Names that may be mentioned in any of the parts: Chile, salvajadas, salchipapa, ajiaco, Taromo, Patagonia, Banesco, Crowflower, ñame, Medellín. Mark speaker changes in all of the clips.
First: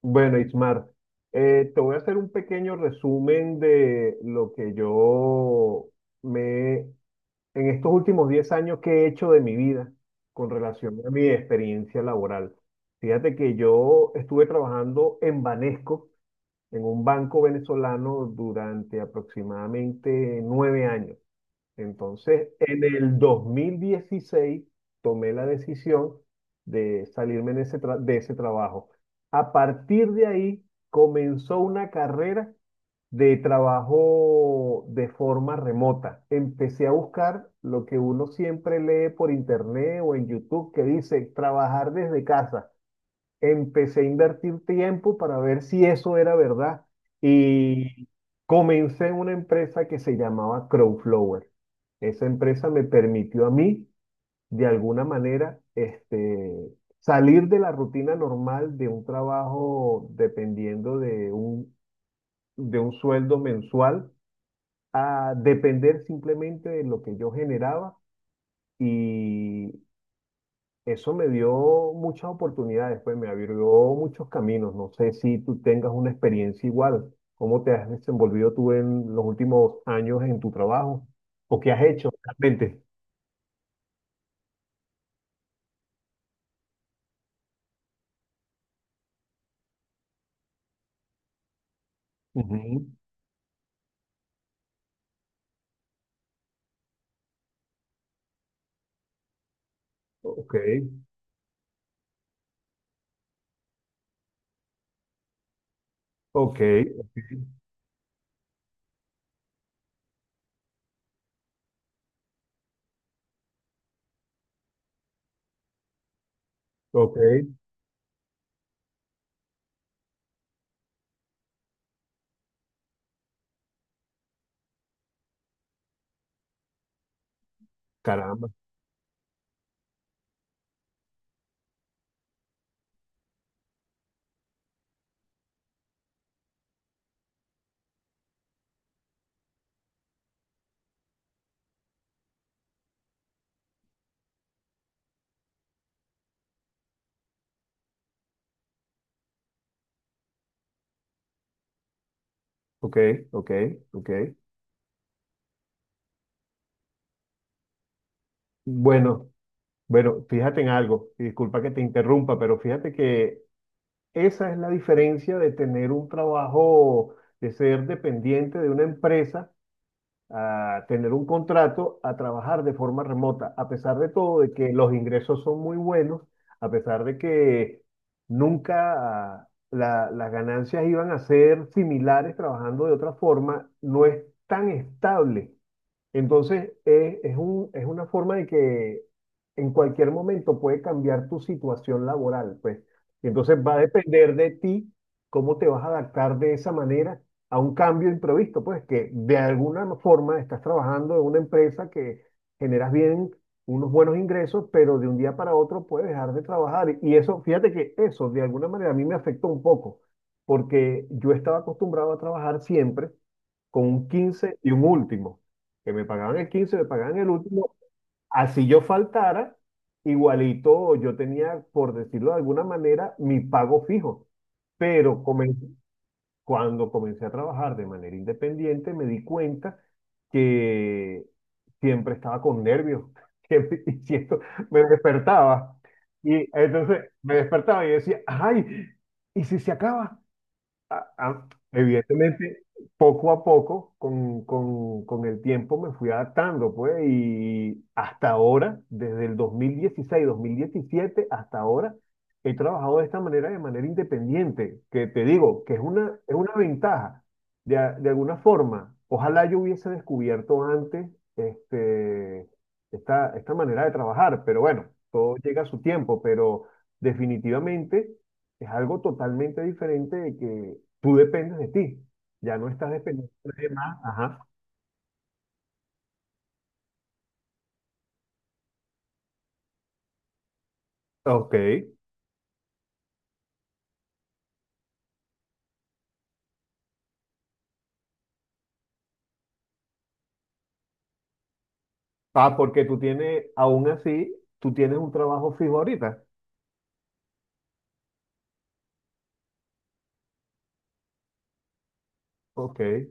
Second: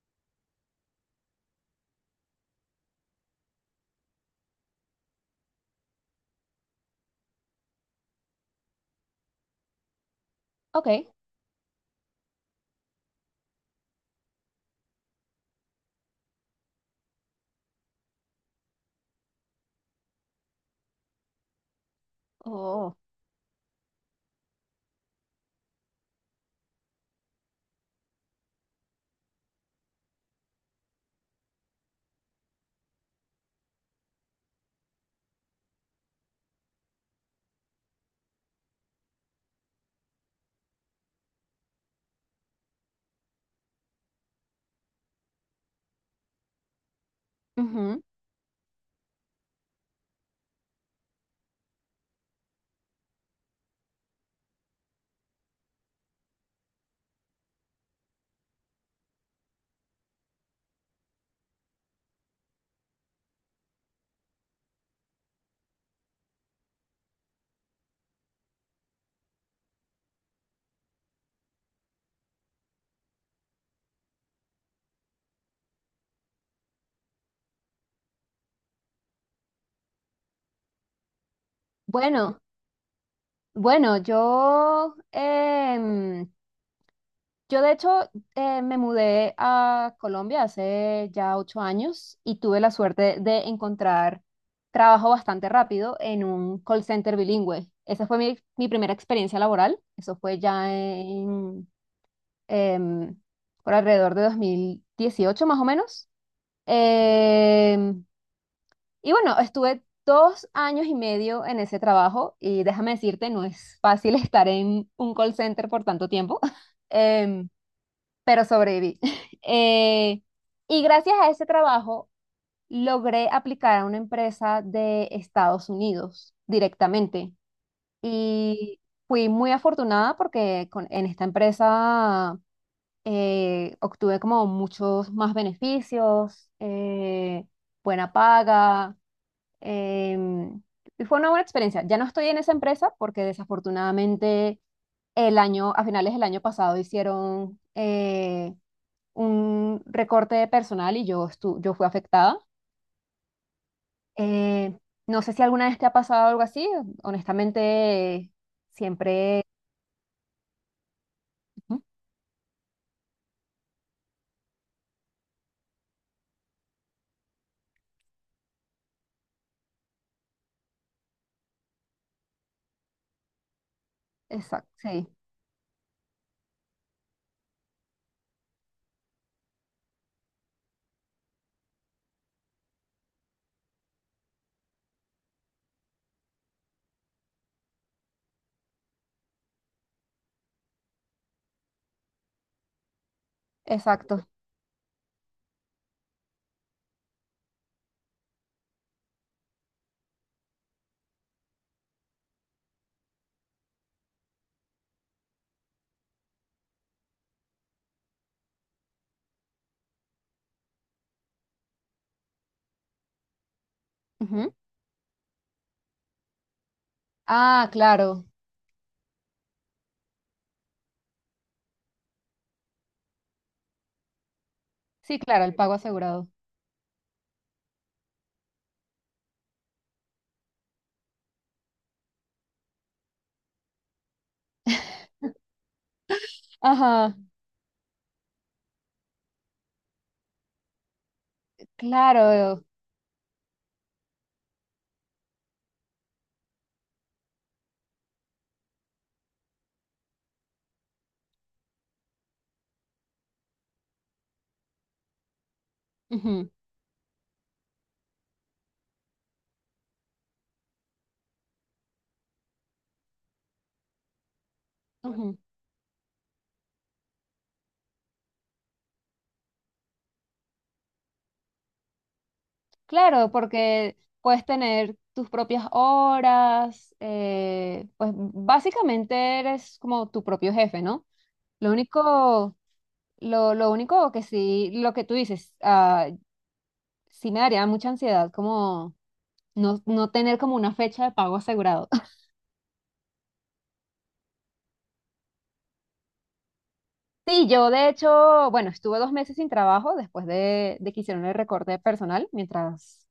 Speaker 1: Bueno, Ismar, te voy a hacer un pequeño resumen de lo que yo me, en estos últimos 10 años que he hecho de mi vida con relación a
Speaker 2: Ok.
Speaker 1: mi experiencia laboral. Fíjate que yo estuve trabajando en Banesco, en un banco venezolano, durante aproximadamente nueve años. Entonces, en
Speaker 2: Oh.
Speaker 1: el 2016 tomé la decisión de salirme de de ese trabajo. A partir de ahí comenzó una carrera de trabajo de forma remota. Empecé a buscar lo que uno siempre lee por internet o en YouTube que dice trabajar desde casa, empecé a invertir tiempo para ver si eso era verdad
Speaker 2: ujú.
Speaker 1: y comencé una empresa que se llamaba Crowflower. Esa empresa me permitió a mí, de alguna manera, salir de la rutina normal de un trabajo dependiendo de un sueldo mensual a depender simplemente de lo que yo generaba, y eso me dio muchas oportunidades, pues me abrió muchos caminos. No sé si tú tengas una experiencia igual. ¿Cómo te has desenvolvido tú en los últimos años en tu trabajo? ¿O qué has hecho
Speaker 2: Bueno,
Speaker 1: realmente?
Speaker 2: bueno, yo, em, yo de hecho me mudé a Colombia hace ya 8 años y tuve la
Speaker 1: Ujú.
Speaker 2: suerte de encontrar trabajo bastante rápido en un call center bilingüe. Esa fue mi primera experiencia laboral. Eso fue
Speaker 1: Ok,
Speaker 2: ya em, por alrededor de 2018 más o menos.
Speaker 1: ok, ok,
Speaker 2: Em, Y bueno, estuve 2 años y medio en ese trabajo y déjame decirte, no es fácil estar en un call center por tanto tiempo,
Speaker 1: ok.
Speaker 2: em, pero sobreviví. Eh, y gracias a ese trabajo logré aplicar a una empresa de Estados Unidos directamente.
Speaker 1: Caramba.
Speaker 2: Y fui muy afortunada porque en esta empresa obtuve como muchos más beneficios, buena paga. Em, y fue una buena experiencia. Ya no estoy en esa empresa porque desafortunadamente a finales del año pasado hicieron un recorte de personal yo fui afectada.
Speaker 1: Ok, ok, ok.
Speaker 2: Eh, no sé si alguna vez te ha pasado algo así. Honestamente,
Speaker 1: Bueno,
Speaker 2: siempre...
Speaker 1: bueno, fíjate en algo. Y disculpa que te interrumpa, pero fíjate que esa es la diferencia de tener un trabajo, de ser dependiente de una empresa, a tener un contrato, a trabajar de forma remota, a pesar de todo, de
Speaker 2: Exacto,
Speaker 1: que los
Speaker 2: sí,
Speaker 1: ingresos son muy buenos, a pesar de que nunca las ganancias iban a ser similares trabajando de otra forma, no es tan estable. Entonces, es una forma de que en cualquier momento puede cambiar tu situación laboral, pues. Y entonces va a
Speaker 2: exacto.
Speaker 1: depender de ti cómo te vas a adaptar de esa manera a un cambio imprevisto, pues, que de alguna forma estás trabajando en una empresa que generas bien unos buenos ingresos, pero de un día para otro puedes dejar de trabajar. Y eso, fíjate que eso de alguna manera a mí me afectó un poco, porque yo estaba acostumbrado a trabajar siempre con un
Speaker 2: Ujú.
Speaker 1: quince y un último, que me pagaban el quince, me pagaban el
Speaker 2: Ah,
Speaker 1: último,
Speaker 2: claro.
Speaker 1: así yo faltara, igualito yo tenía, por decirlo de alguna manera, mi pago fijo.
Speaker 2: Sí,
Speaker 1: Pero
Speaker 2: claro, el pago
Speaker 1: comen-
Speaker 2: asegurado.
Speaker 1: Cuando comencé a trabajar de manera independiente, me di cuenta que siempre estaba con nervios, siempre, me despertaba. Y entonces
Speaker 2: Ajá,
Speaker 1: me despertaba y decía, ay, ¿y si se acaba? Evidentemente,
Speaker 2: claro.
Speaker 1: poco a poco, con el tiempo me fui adaptando, pues, y hasta ahora, desde el dos mil dieciséis 2017 hasta ahora, he trabajado de esta manera, de manera independiente, que te digo, que es
Speaker 2: Ujú,
Speaker 1: una ventaja, de alguna forma. Ojalá yo hubiese descubierto antes este, esta manera de trabajar, pero bueno, todo
Speaker 2: ujú.
Speaker 1: llega a su tiempo, pero definitivamente... Es algo totalmente diferente. Tú dependes de ti. Ya no estás
Speaker 2: Claro,
Speaker 1: dependiendo de nadie
Speaker 2: porque
Speaker 1: más.
Speaker 2: puedes
Speaker 1: Ajá.
Speaker 2: tener tus propias horas, pues básicamente eres como tu propio jefe, ¿no?
Speaker 1: Ok.
Speaker 2: Lo único, lo único que sí, lo que tú dices, sí me daría mucha ansiedad como no, no tener como una fecha de pago asegurado.
Speaker 1: Ah, porque tú tienes, aún así, tú tienes un trabajo fijo ahorita.
Speaker 2: Sí, yo de hecho, bueno, estuve 2 meses sin trabajo después de que hicieron el recorte personal
Speaker 1: Ok.
Speaker 2: mientras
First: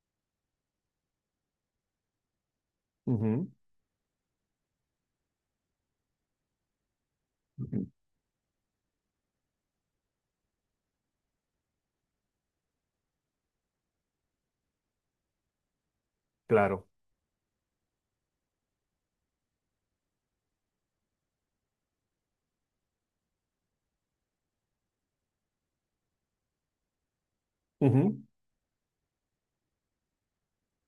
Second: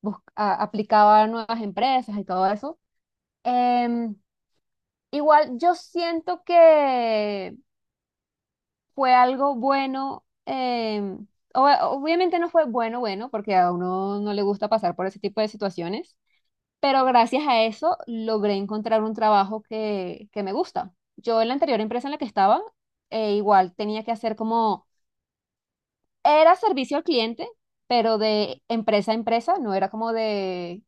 Speaker 2: aplicaba a nuevas empresas y todo eso.
Speaker 1: Ujú.
Speaker 2: Em, Igual yo siento que
Speaker 1: Ujú.
Speaker 2: fue algo bueno, obviamente no fue bueno, bueno, porque a uno no le gusta pasar por ese tipo de situaciones,
Speaker 1: Claro.
Speaker 2: pero gracias a eso logré encontrar un trabajo que me gusta. Yo en la anterior empresa en la que estaba, igual tenía que hacer como, era servicio al cliente, pero
Speaker 1: Ujú.
Speaker 2: de empresa a empresa, no era como de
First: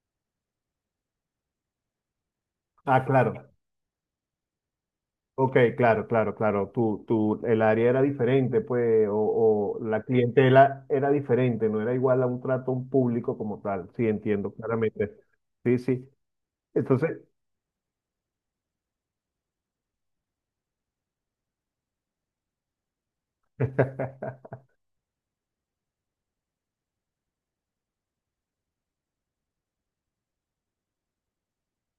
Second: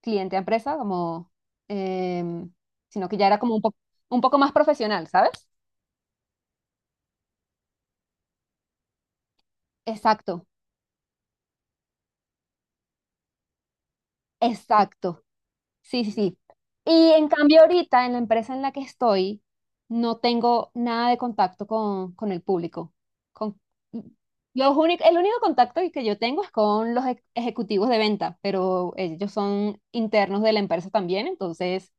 Speaker 2: cliente a empresa, em,
Speaker 1: Ah,
Speaker 2: sino que ya era
Speaker 1: claro.
Speaker 2: como un poco más profesional, ¿sabes?
Speaker 1: Ok, claro, claro, claro. El área era diferente, pues, o la
Speaker 2: Exacto.
Speaker 1: clientela era diferente, no era igual a un trato a un público como tal. Sí, entiendo claramente.
Speaker 2: Exacto,
Speaker 1: Sí,
Speaker 2: sí,
Speaker 1: sí.
Speaker 2: sí, sí. Y
Speaker 1: Entonces,
Speaker 2: en cambio ahorita en la empresa en la que estoy, no tengo nada de contacto con el público. Con, el único contacto que yo tengo es con los ejecutivos de venta, pero ellos son internos de la empresa también, entonces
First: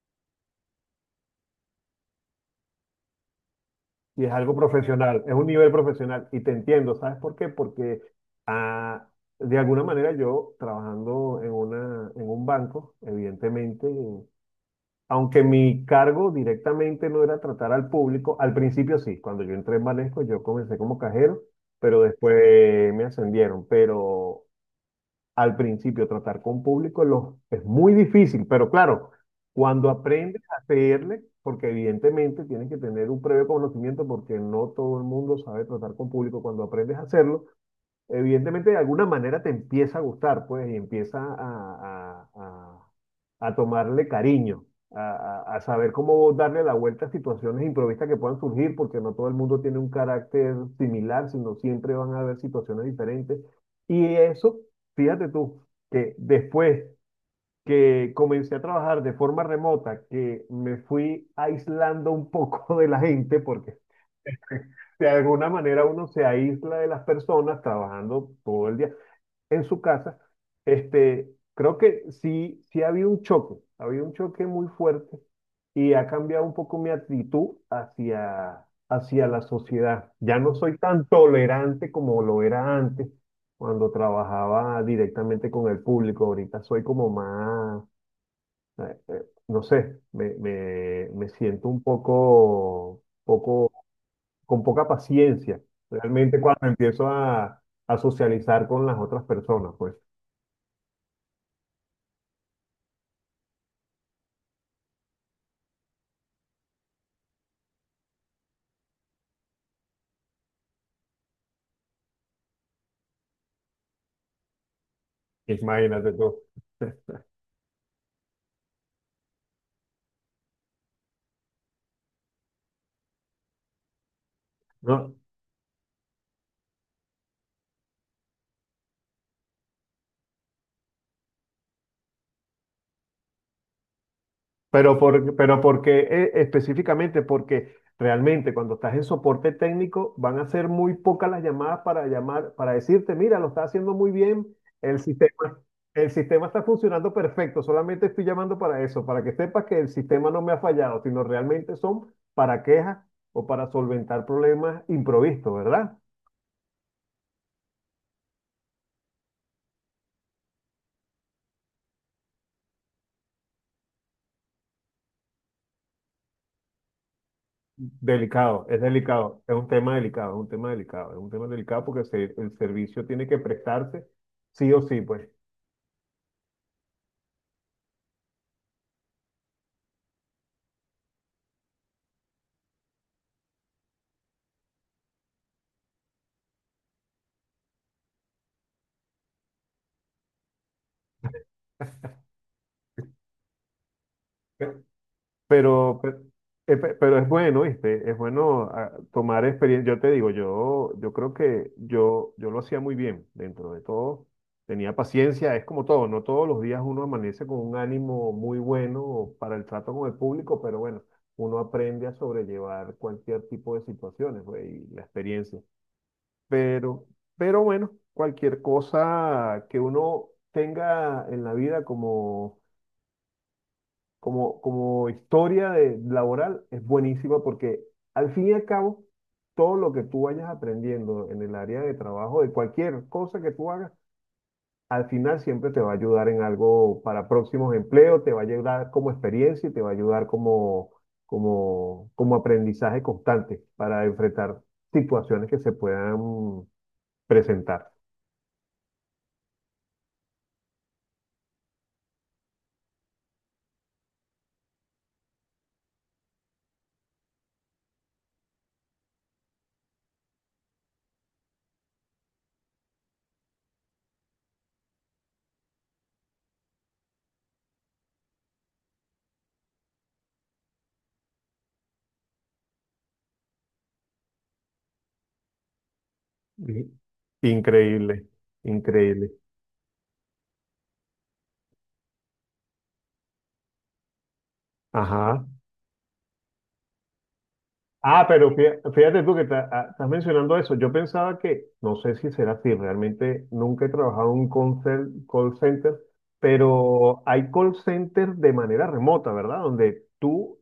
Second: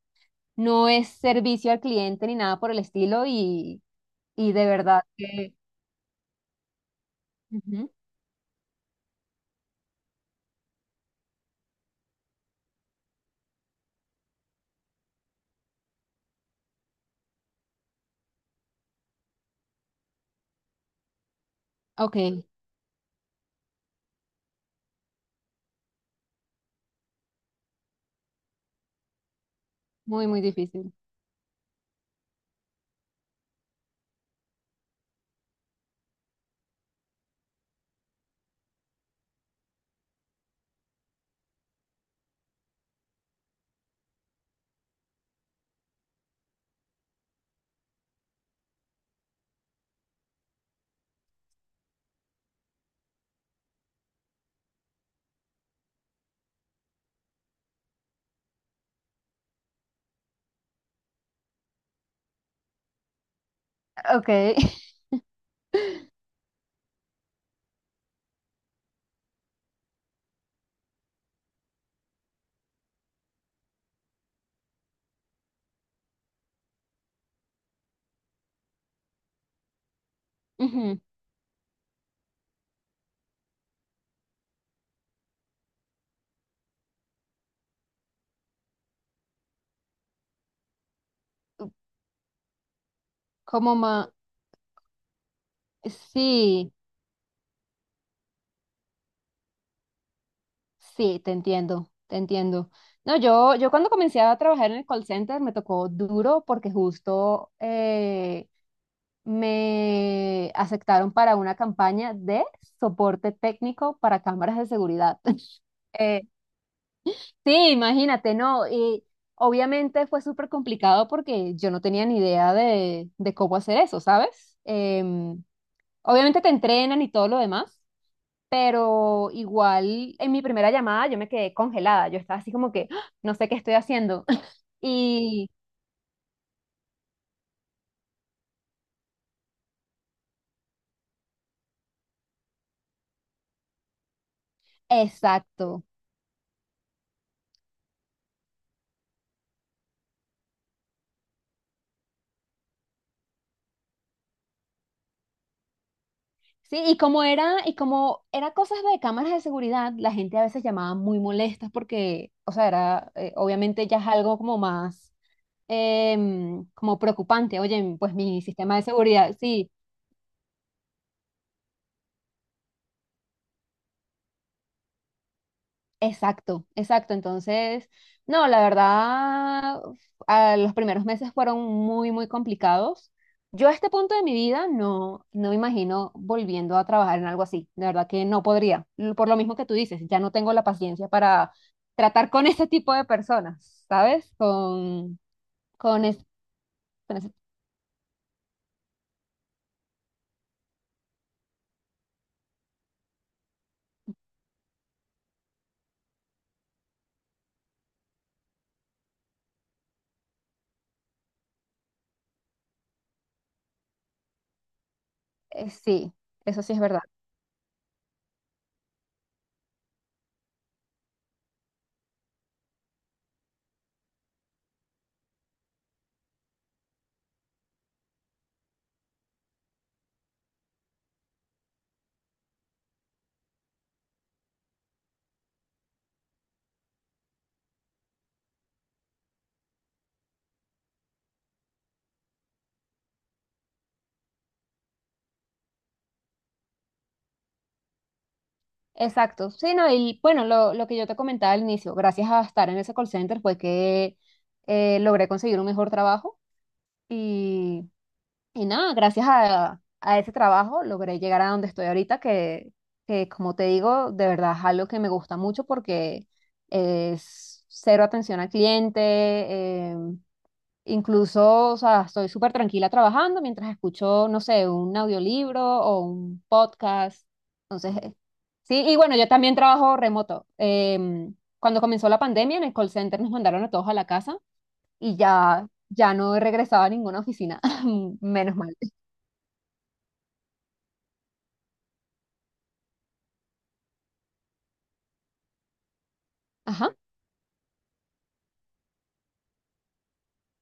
Speaker 2: no es servicio al cliente ni nada por el estilo
Speaker 1: y es
Speaker 2: y
Speaker 1: algo
Speaker 2: de verdad
Speaker 1: profesional, es un
Speaker 2: que...
Speaker 1: nivel profesional. Y te entiendo, ¿sabes por qué?
Speaker 2: Ujú.
Speaker 1: Porque ah, de alguna manera yo trabajando en un banco, evidentemente, aunque mi cargo directamente no era tratar al público, al principio sí, cuando yo entré en Banesco yo comencé como cajero, pero
Speaker 2: Ok,
Speaker 1: después me ascendieron. Pero al principio tratar con público, es muy difícil, pero claro, cuando
Speaker 2: muy, muy
Speaker 1: aprendes a
Speaker 2: difícil.
Speaker 1: hacerle, porque evidentemente tienes que tener un previo conocimiento porque no todo el mundo sabe tratar con público, cuando aprendes a hacerlo, evidentemente de alguna manera te empieza a gustar, pues, y empieza a tomarle cariño, a saber cómo darle la vuelta a situaciones improvistas que puedan surgir, porque no todo el mundo tiene un carácter similar, sino siempre van a haber situaciones diferentes. Y eso, fíjate tú, que después que comencé a trabajar de forma remota, que me fui aislando un poco de la gente, porque
Speaker 2: Ok.
Speaker 1: de alguna manera uno se aísla de las personas trabajando todo el día en su casa, creo que sí, sí ha habido un choque, ha habido un choque muy fuerte y ha cambiado un poco mi actitud hacia, hacia la sociedad. Ya no soy
Speaker 2: Ujú.
Speaker 1: tan tolerante como lo era antes, cuando trabajaba directamente con el público. Ahorita soy como más, eh, eh, no sé, me siento un poco, poco,
Speaker 2: Como más...
Speaker 1: con poca paciencia, realmente cuando
Speaker 2: Sí.
Speaker 1: empiezo a socializar con las otras personas, pues.
Speaker 2: Sí, te entiendo, te entiendo. No, yo cuando comencé a trabajar en el call center me tocó duro porque justo me aceptaron para una campaña de soporte técnico para cámaras de seguridad.
Speaker 1: Imagínate
Speaker 2: Eh,
Speaker 1: tú.
Speaker 2: Sí, imagínate, ¿no? Y obviamente fue súper complicado porque yo no tenía ni idea de cómo hacer eso, ¿sabes?
Speaker 1: ¿No?
Speaker 2: Em, obviamente te entrenan y todo lo demás, pero igual en mi primera llamada yo me quedé congelada, yo estaba así como que, "Ah, no sé qué estoy haciendo." Y
Speaker 1: Pero porque específicamente, porque realmente cuando estás en soporte técnico van a ser muy pocas las llamadas para llamar, para decirte, mira, lo está haciendo muy bien, el sistema,
Speaker 2: exacto.
Speaker 1: el sistema está funcionando perfecto, solamente estoy llamando para eso, para que sepas que el sistema no me ha fallado, sino realmente son para quejas o para solventar problemas improvistos, ¿verdad?
Speaker 2: Sí, y como era cosas de cámaras de seguridad, la gente a veces llamaba muy molestas porque, o sea, obviamente ya es algo como más, como preocupante. Oye, pues mi sistema de seguridad,
Speaker 1: Delicado, es un
Speaker 2: sí.
Speaker 1: tema delicado, es un tema delicado, es un tema delicado porque el servicio tiene que prestarse sí o sí, pues.
Speaker 2: Exacto, exacto. Entonces, no, la verdad, a los primeros meses fueron muy, muy complicados. Yo a este punto de mi vida no, no me imagino volviendo a trabajar en algo así. De verdad que no podría. L- Por lo mismo que tú dices, ya no tengo la paciencia para tratar con ese tipo de personas, ¿sabes?
Speaker 1: Pe- Pero,
Speaker 2: Con,
Speaker 1: pe-
Speaker 2: es-
Speaker 1: pero
Speaker 2: con
Speaker 1: es
Speaker 2: ese-
Speaker 1: bueno, ¿viste? Es bueno, tomar experiencia. Yo te digo, yo creo que yo lo hacía muy bien dentro de todo. Tenía paciencia, es como todo, no todos los días uno amanece con un ánimo muy bueno para el trato con el público, pero bueno, uno aprende a sobrellevar cualquier tipo de situaciones, pues, y la experiencia.
Speaker 2: sí, eso sí es verdad.
Speaker 1: Pero, pero bueno, cualquier cosa que uno tenga en la vida como, como historia laboral es buenísima porque al fin y al cabo, todo lo que tú vayas aprendiendo en el área de trabajo, de cualquier cosa que tú hagas, al final siempre te va a ayudar en algo para próximos empleos, te va a ayudar como experiencia y te va a ayudar como aprendizaje constante para enfrentar situaciones que se puedan presentar.
Speaker 2: Exacto. Sí, no, y bueno, lo que yo te comentaba al inicio, gracias a estar en ese call center fue que logré conseguir un mejor trabajo. Y, y nada, gracias a ese trabajo logré llegar a donde estoy ahorita, que como te digo, de verdad es algo que me gusta mucho porque es cero atención al cliente, incluso, o sea, estoy súper tranquila trabajando mientras escucho, no sé, un audiolibro o un
Speaker 1: I-
Speaker 2: podcast. Entonces,
Speaker 1: Increíble,
Speaker 2: sí, y bueno, yo
Speaker 1: increíble.
Speaker 2: también trabajo remoto. Cuando comenzó la pandemia, en el call center nos mandaron a todos a la casa y
Speaker 1: Ajá.
Speaker 2: ya, ya no regresaba a ninguna oficina,
Speaker 1: Ah, pero
Speaker 2: menos mal.
Speaker 1: fíjate tú que estás mencionando eso. Yo pensaba que, no sé si será así, realmente nunca he trabajado en un call center,
Speaker 2: Ajá.
Speaker 1: pero hay call centers de manera remota, ¿verdad? Donde tú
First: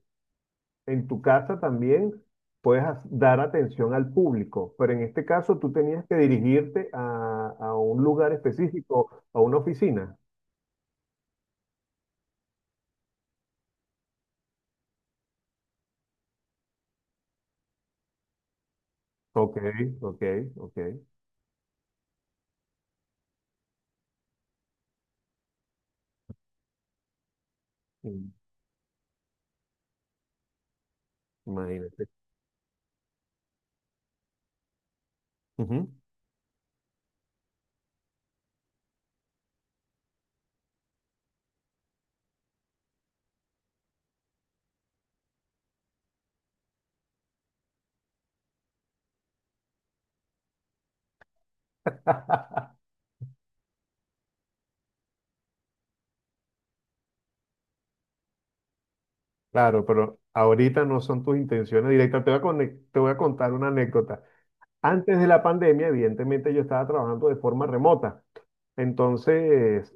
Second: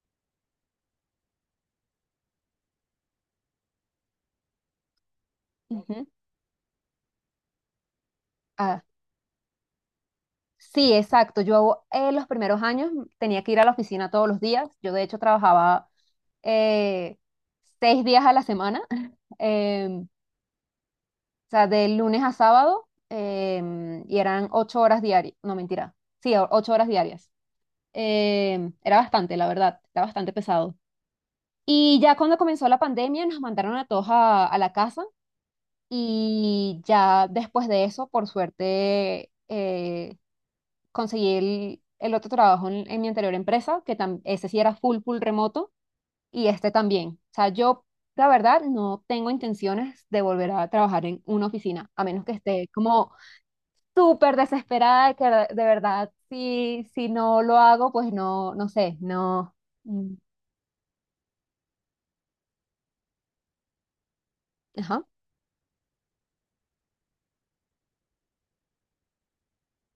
Speaker 1: en tu casa también puedes dar atención al público, pero en este caso tú tenías
Speaker 2: Ujú.
Speaker 1: que dirigirte a un lugar
Speaker 2: Ah,
Speaker 1: específico, a una oficina.
Speaker 2: sí, exacto. Yo los primeros años tenía que ir a la oficina todos los días. Yo de hecho trabajaba eh, 6 días a la semana,
Speaker 1: Ok,
Speaker 2: o
Speaker 1: ok, ok.
Speaker 2: sea, de lunes a sábado, y eran 8 horas diarias. No, mentira. Sí, 8 horas diarias.
Speaker 1: Mm,
Speaker 2: Era bastante, la verdad, era bastante pesado. Y
Speaker 1: imagínate.
Speaker 2: ya cuando comenzó la pandemia nos mandaron a todos a la casa. Y ya después de eso, por suerte, conseguí el otro trabajo en mi anterior empresa, ese sí era full, full remoto, y este también. O sea, yo, la verdad, no tengo intenciones de volver a trabajar en una oficina, a menos que esté como súper desesperada, de que de verdad, si, si no lo hago, pues no, no sé, no.
Speaker 1: Claro,
Speaker 2: Mm,
Speaker 1: pero ahorita no son tus intenciones directas. Te voy a contar una anécdota.
Speaker 2: ajá.
Speaker 1: Antes de la pandemia, evidentemente yo estaba trabajando de forma remota. Entonces,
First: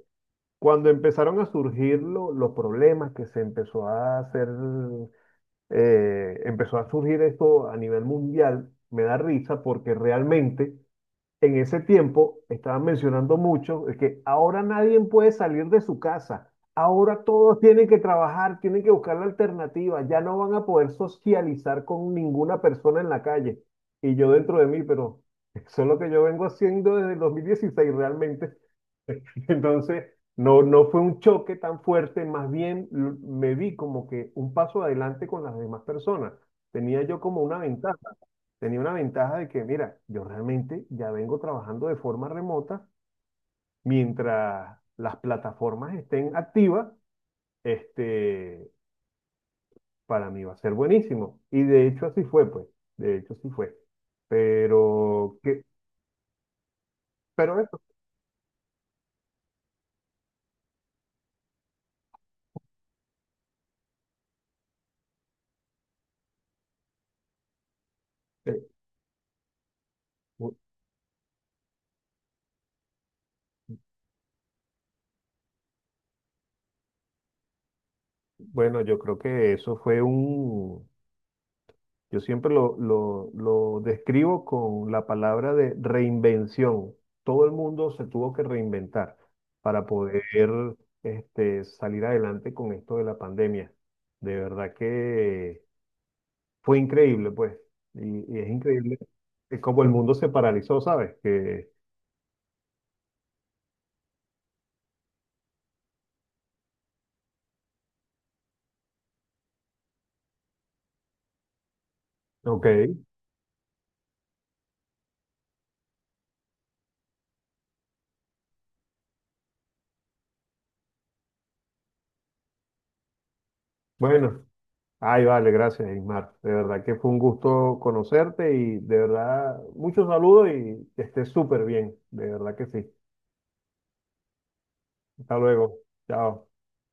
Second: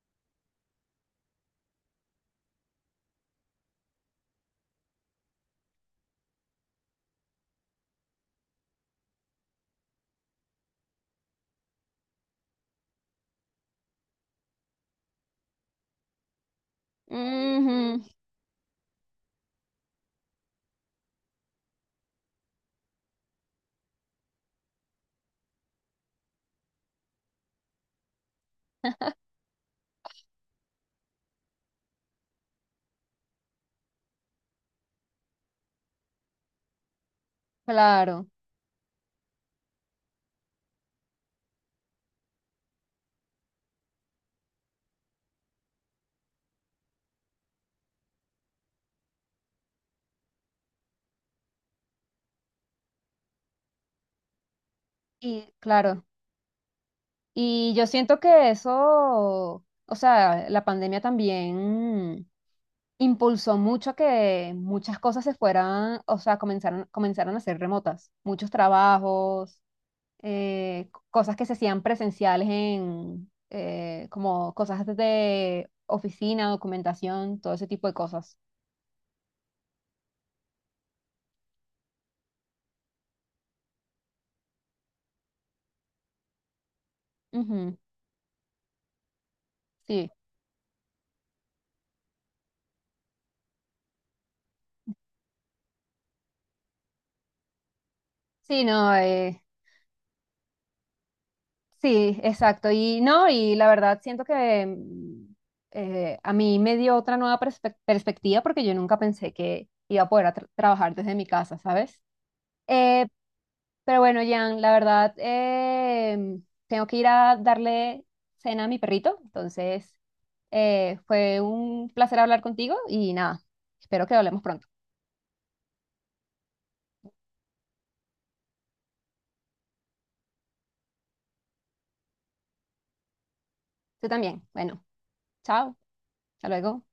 Speaker 1: cuando empezaron a surgir los problemas que se empezó a hacer, empezó a surgir esto a nivel mundial, me da risa porque realmente en ese tiempo estaban mencionando mucho es que ahora nadie puede salir de su casa. Ahora todos tienen que
Speaker 2: Ujú,
Speaker 1: trabajar, tienen que buscar la alternativa. Ya no van a poder socializar con ninguna persona en la calle. Y yo dentro de mí, pero eso es lo que yo vengo haciendo desde el 2016 realmente. Entonces, no, no fue un choque tan fuerte, más bien me vi como que un paso adelante con las demás personas. Tenía yo como una ventaja.
Speaker 2: claro.
Speaker 1: Tenía una ventaja de que, mira, yo realmente ya vengo trabajando de forma remota. Mientras las plataformas estén activas, este, para mí va a ser buenísimo. Y de hecho así fue, pues. De hecho así fue. Pero,
Speaker 2: Y
Speaker 1: que,
Speaker 2: claro.
Speaker 1: pero
Speaker 2: Y
Speaker 1: eso,
Speaker 2: yo siento que eso, o sea, la pandemia también impulsó mucho a que muchas cosas se fueran, o sea, comenzaron, comenzaron a ser remotas. Muchos
Speaker 1: eh,
Speaker 2: trabajos,
Speaker 1: bu-
Speaker 2: cosas que se hacían presenciales como cosas de oficina, documentación, todo ese tipo de cosas.
Speaker 1: bueno, yo creo que yo siempre lo describo con la palabra de reinvención. Todo el
Speaker 2: Ujú,
Speaker 1: mundo se tuvo que reinventar para
Speaker 2: sí,
Speaker 1: poder salir adelante con esto de la pandemia. De verdad que fue increíble, pues. Y es
Speaker 2: sí, no,
Speaker 1: increíble
Speaker 2: eh,
Speaker 1: cómo el mundo se paralizó, ¿sabes? Que,
Speaker 2: sí, exacto. Y no, y la verdad siento que a mí me dio otra nueva perspectiva porque yo nunca pensé que iba a poder a trabajar desde mi casa, ¿sabes?
Speaker 1: ok,
Speaker 2: Eh, pero bueno, Jan, la verdad, tengo que ir a darle cena a mi perrito. Entonces, fue un placer hablar contigo y nada, espero que hablemos
Speaker 1: bueno.
Speaker 2: pronto.
Speaker 1: Ay, vale, gracias, Ismar. De verdad que fue un gusto conocerte y de verdad, muchos saludos y que estés súper bien. De verdad que sí.
Speaker 2: Tú también. Bueno,
Speaker 1: Hasta
Speaker 2: chao.
Speaker 1: luego.
Speaker 2: Hasta
Speaker 1: Chao.
Speaker 2: luego.